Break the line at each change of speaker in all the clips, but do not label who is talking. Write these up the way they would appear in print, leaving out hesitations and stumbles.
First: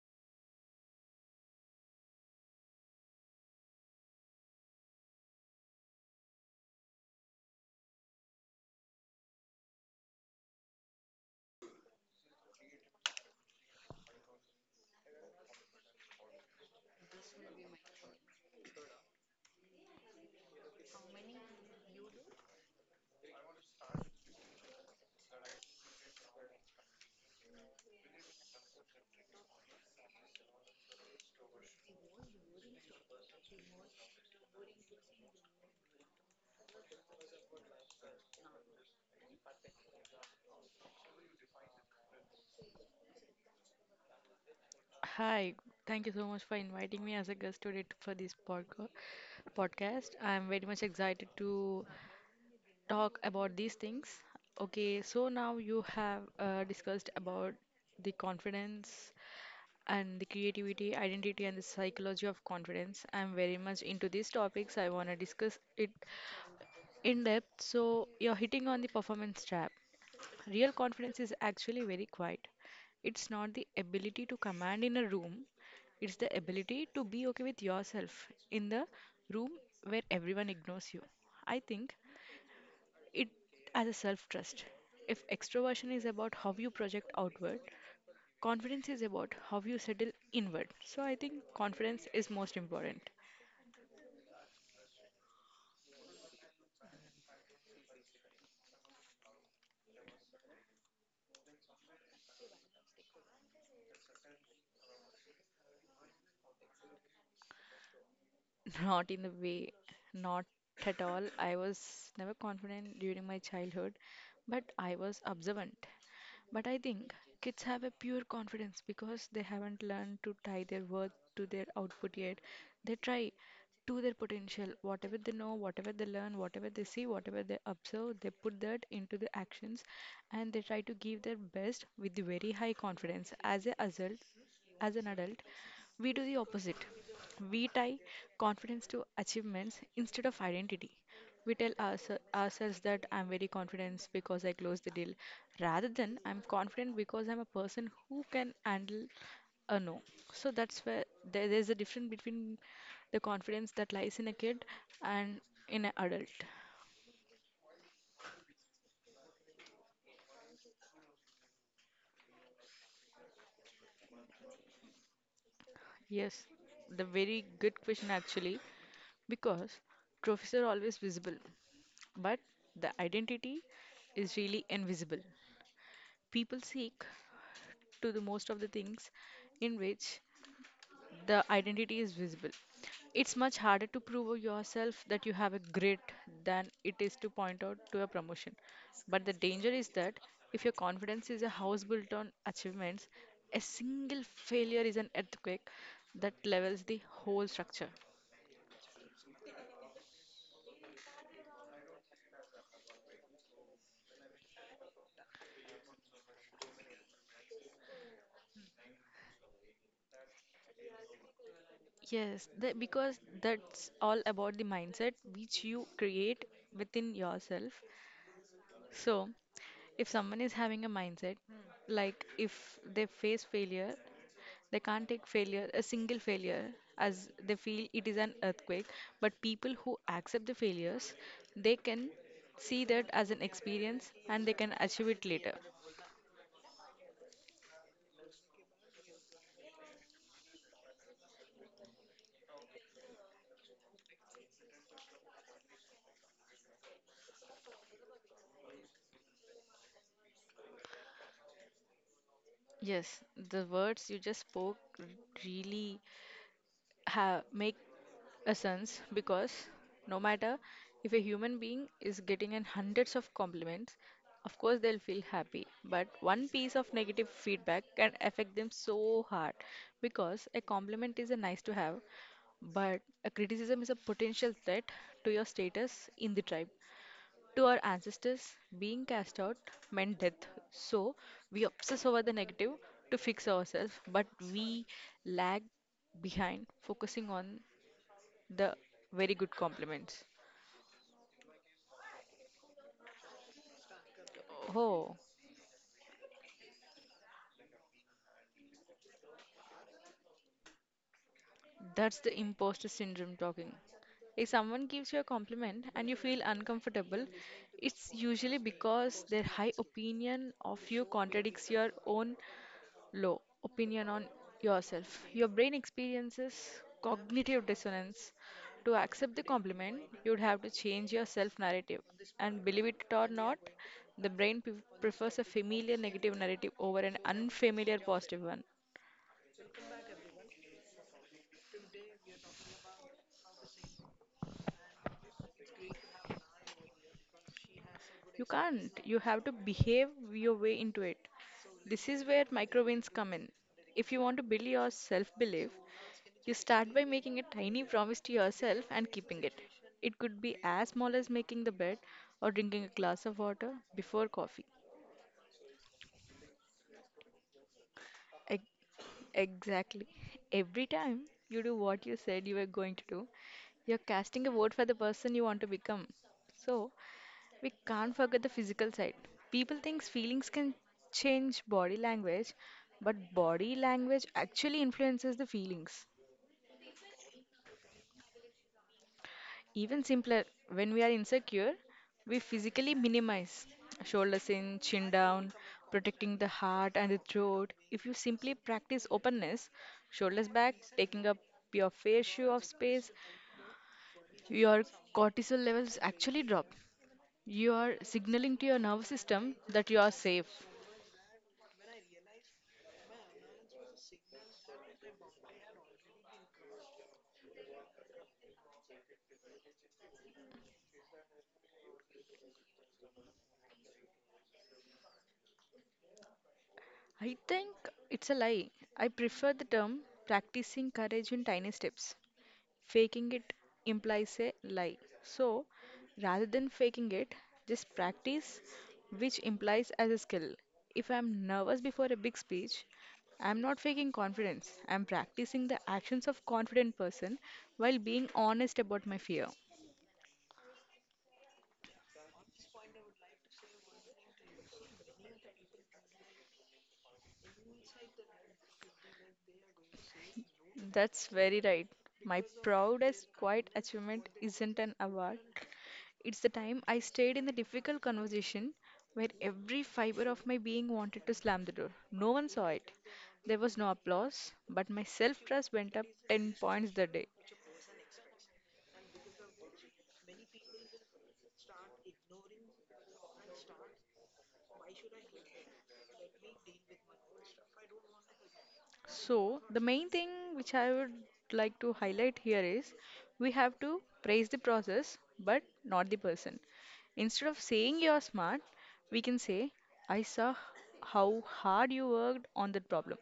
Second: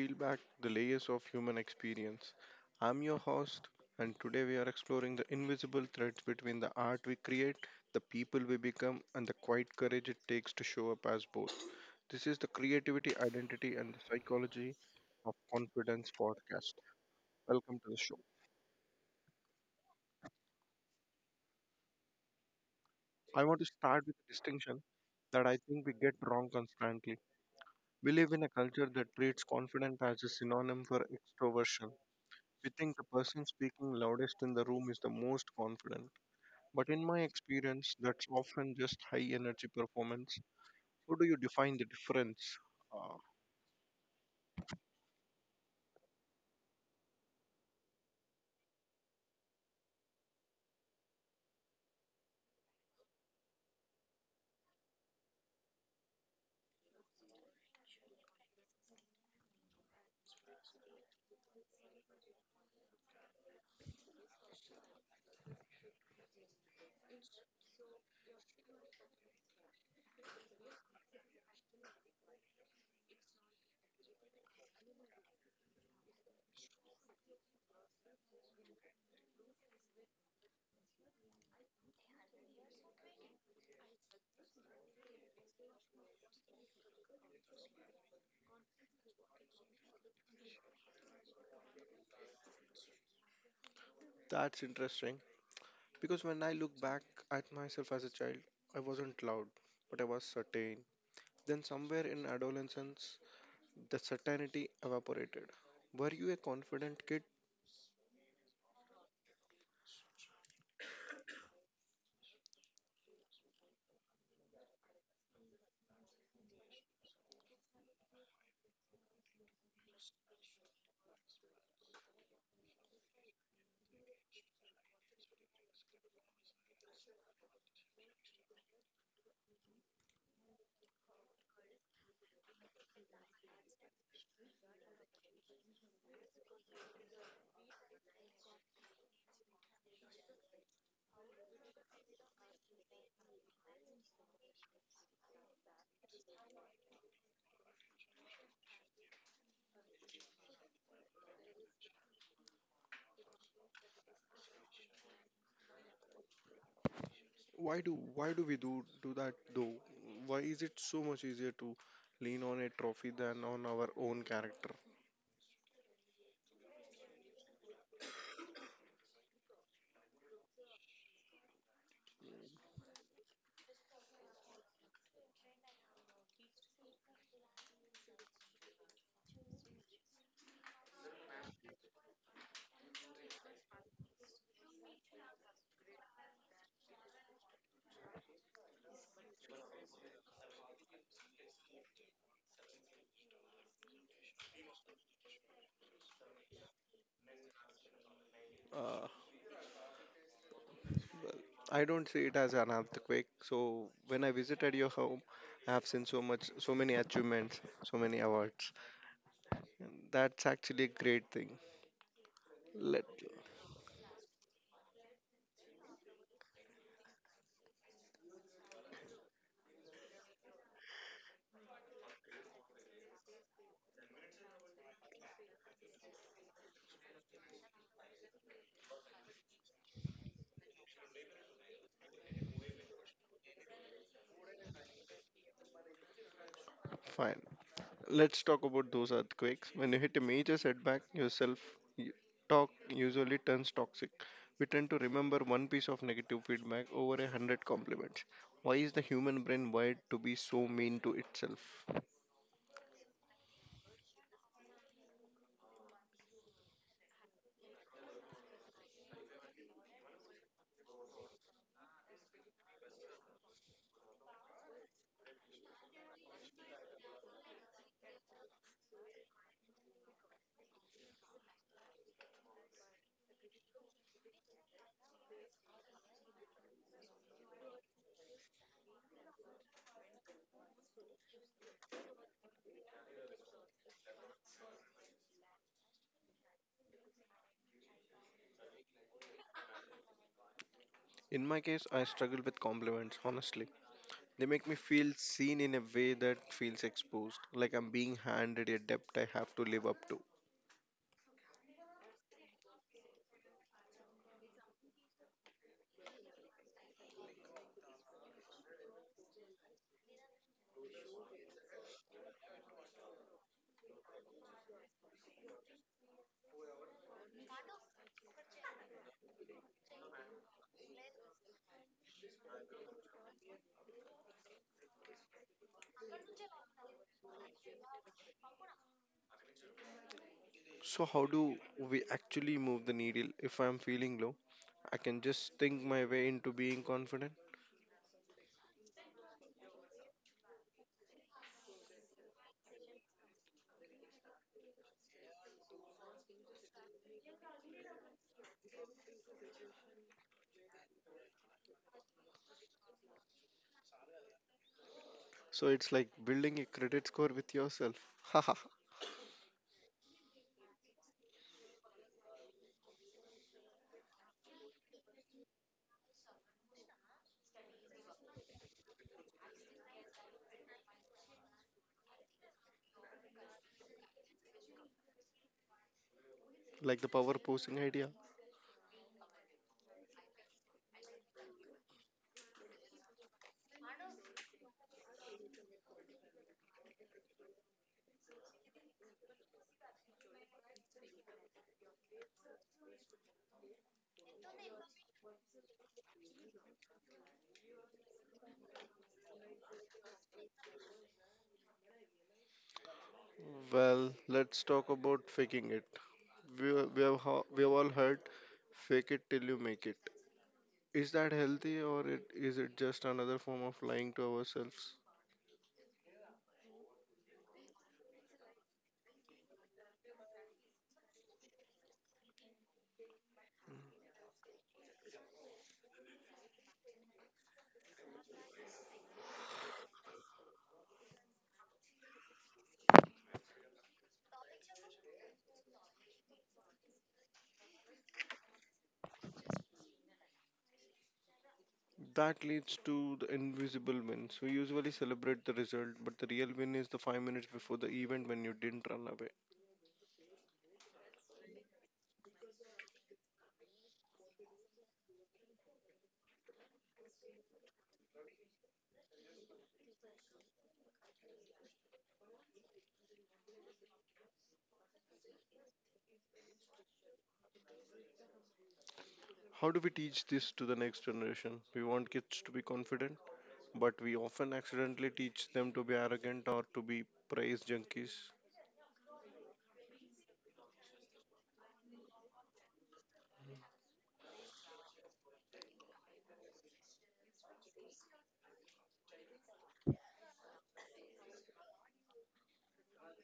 peel back the layers of human experience. I'm your host, and today we are exploring the invisible threads between the art we create, the people we become, and the quiet courage it takes to show up as both. This is the Creativity, Identity, and the Psychology of Confidence podcast. Welcome to the show. I want to start with a distinction that I think we get wrong constantly. We live in a culture that treats confidence as a synonym for extroversion. We think the person speaking loudest in the room is the most confident. But in my experience, that's often just high energy performance. How do you define the difference? Uh,
Hi, thank you so much for inviting me as a guest today for this podcast. I'm very much excited to talk about these things. Okay, so now you have discussed about the confidence and the creativity, identity, and the psychology of confidence. I'm very much into these topics. I want to discuss it in depth. So you're hitting on the performance trap. Real confidence is actually very quiet. It's not the ability to command in a room, it's the ability to be okay with yourself in the room where everyone ignores you. I think it as a self trust. If extroversion is about how you project outward, confidence is about how you settle inward. So I think confidence is most important.
That's interesting because when I look back at myself as a child, I wasn't loud, but I was certain. Then, somewhere in adolescence, the certainty evaporated. Were you a confident kid?
Not in the way, not at all. I was never confident during my childhood, but I was observant. But I think kids have a pure confidence because they haven't learned to tie their worth to their output yet. They try to their potential. Whatever they know, whatever they learn, whatever they see, whatever they observe, they put that into the actions and they try to give their best with the very high confidence. As an adult, we do the opposite. We tie confidence to achievements instead of identity. We tell ourselves that I'm very confident because I closed the deal, rather than I'm confident because I'm a person who can handle a no. So that's where there's a difference between the confidence that lies in a kid and in an adult.
Why do we do that though? Why is it so much easier to lean on a trophy than on our own character?
Yes, the very good question actually, because trophies are always visible, but the identity is really invisible. People seek to the most of the things in which the identity is visible. It's much harder to prove yourself that you have a grit than it is to point out to a promotion. But the danger is that if your confidence is a house built on achievements, a single failure is an earthquake that levels the whole structure.
Uh, I don't see it as an earthquake. So when I visited your home, I have seen so much, so many achievements, so many awards. And that's actually a great thing.
Yes, the,
Let
because that's all about the mindset which you create within yourself. So, if someone is having a mindset, like if they face failure, they can't take failure, a single failure, as they feel it is an earthquake. But people who accept the failures, they can see that as an experience and they can achieve it later.
fine. Let's talk about those earthquakes. When you hit a major setback, yourself y- talk usually turns toxic. We tend to remember one piece of negative feedback over a hundred compliments. Why is the human brain wired to be so mean to itself?
Yes, the words you just spoke really make essence, because no matter if a human being is getting an hundreds of compliments, of course they'll feel happy, but one piece of negative feedback can affect them so hard, because a compliment is a nice to have, but a criticism is a potential threat to your status in the tribe. To our ancestors, being cast out meant death, so we obsess over the negative to fix ourselves, but we lag behind focusing on the very good compliments.
In my case, I struggle with compliments, honestly. They make me feel
Oh,
seen in a way that feels exposed, like I'm being handed a debt I have to live up to.
that's the imposter syndrome talking. If someone gives you a compliment and you feel uncomfortable, it's usually because their high opinion of you contradicts your own low opinion on yourself. Your brain experiences cognitive dissonance. To accept the compliment, you'd have to change your self narrative. And believe it or not, the brain prefers a familiar negative narrative over an unfamiliar positive one.
So, how do we actually move the needle? If I'm feeling low, I can just think my way into being confident.
You can't. You have to behave your way into it. This is where microwins come in. If you want to build your self belief, you start by making a tiny promise to yourself and keeping it. It could be as small as making the bed or drinking a glass of water before coffee.
So, it's like building a credit score with yourself. Haha,
Ex- Exactly. Every time you do what you said you were going to do, you're casting a vote for the person you want to become. So, we can't forget the physical side. People think feelings can change body language, but body language actually influences the feelings.
like the power posing idea.
Even simpler, when we are insecure, we physically minimize shoulders in, chin down, protecting the heart and the throat. If you simply practice openness, shoulders back, taking up your fair share of space, your cortisol levels actually drop. You are signaling to your nervous system that you are safe.
Well, let's talk about faking it. We have all heard fake it till you make it. Is that healthy or is it just another form of lying to ourselves?
I think it's a lie. I prefer the term practicing courage in tiny steps. Faking it implies a lie. So, rather than faking it, just practice, which implies as a skill. If I'm nervous before a big speech, I'm not faking confidence. I'm practicing the actions of confident person while being honest about my fear.
That leads to the invisible wins. We usually celebrate the result, but the real win is the 5 minutes before the event when you didn't run away.
That's very right. My proudest quiet achievement isn't an award. It's the time I stayed in the difficult conversation where every fiber of my being wanted to slam the door. No one saw it. There was no applause, but my self trust went up 10 points that day.
How do we teach this to the next generation? We want kids to be confident, but we often accidentally teach them to be arrogant or to be praise junkies.
So, the main thing which I would like to highlight here is we have to praise the process but not the person. Instead of saying you're smart, we can say, I saw how hard you worked on that problem.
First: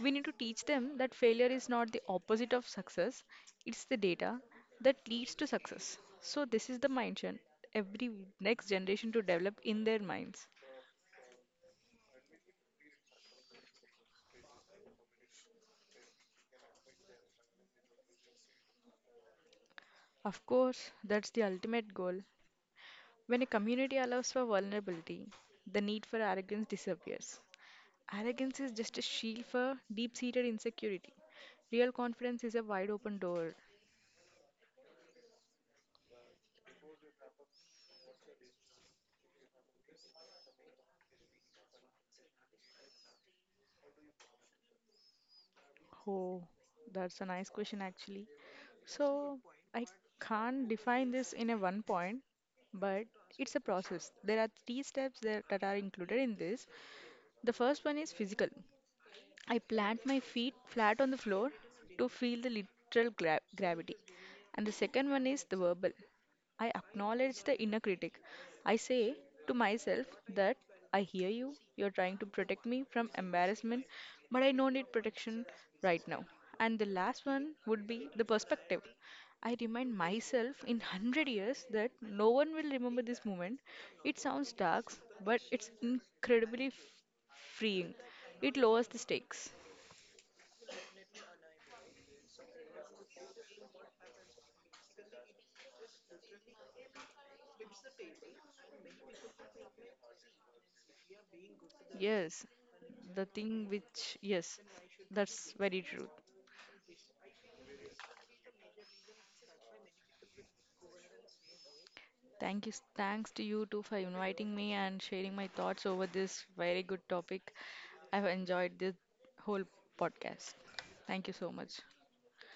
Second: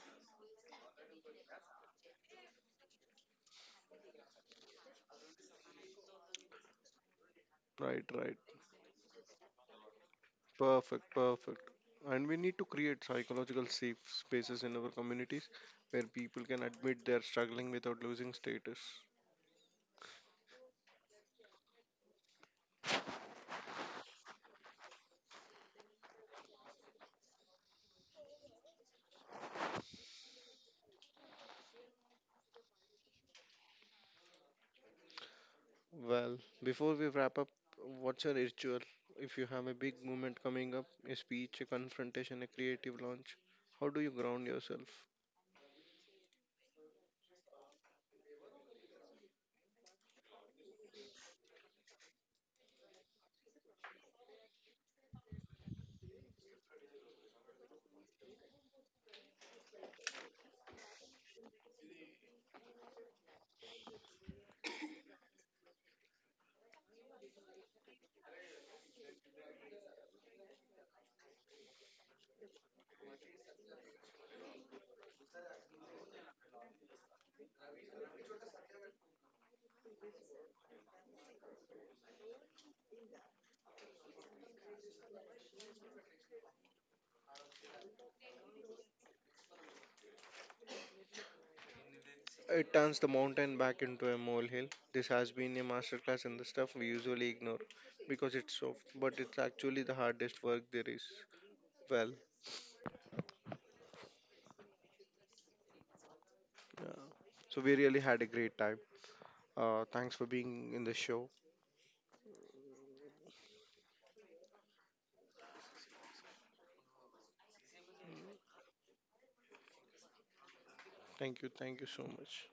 We need to teach them that failure is not the opposite of success, it's the data that leads to success. So, this is the mindset
Right,
every
right.
next generation to develop in their minds.
Perfect, perfect. And we need to create psychological safe spaces in our communities where people can admit they're struggling without losing status.
Of course, that's the ultimate goal. When a community allows for vulnerability, the need for arrogance disappears. Arrogance is just a shield for deep seated insecurity. Real confidence is a wide open door.
Well, before we wrap up, what's your ritual? If you have a big movement coming up, a speech, a confrontation, a creative launch, how do you ground yourself?
Oh, that's a nice question, actually. So, I can't define this in a one point, but it's a process. There are three steps that are included in this. The first one is physical. I plant my feet flat on the floor to feel the literal gravity. And the second one is the verbal. I acknowledge the inner critic. I say to myself that I hear you, you're trying to protect me from embarrassment, but I don't need protection right now. And the last one would be the perspective. I remind myself in 100 years that no one will remember this moment. It sounds dark, but it's incredibly freeing. It lowers the stakes.
It turns the mountain back into a molehill. This has been a masterclass in the stuff we usually ignore because it's soft, but it's actually the hardest work there is. Well,
Yes, the thing which, yes, that's very true.
yeah. So we really had a great time. Thanks for being in the show.
Thank you. Thanks to you too for inviting me and sharing my thoughts over this very good topic. I've enjoyed this whole podcast. Thank you so much.
Thank you so much.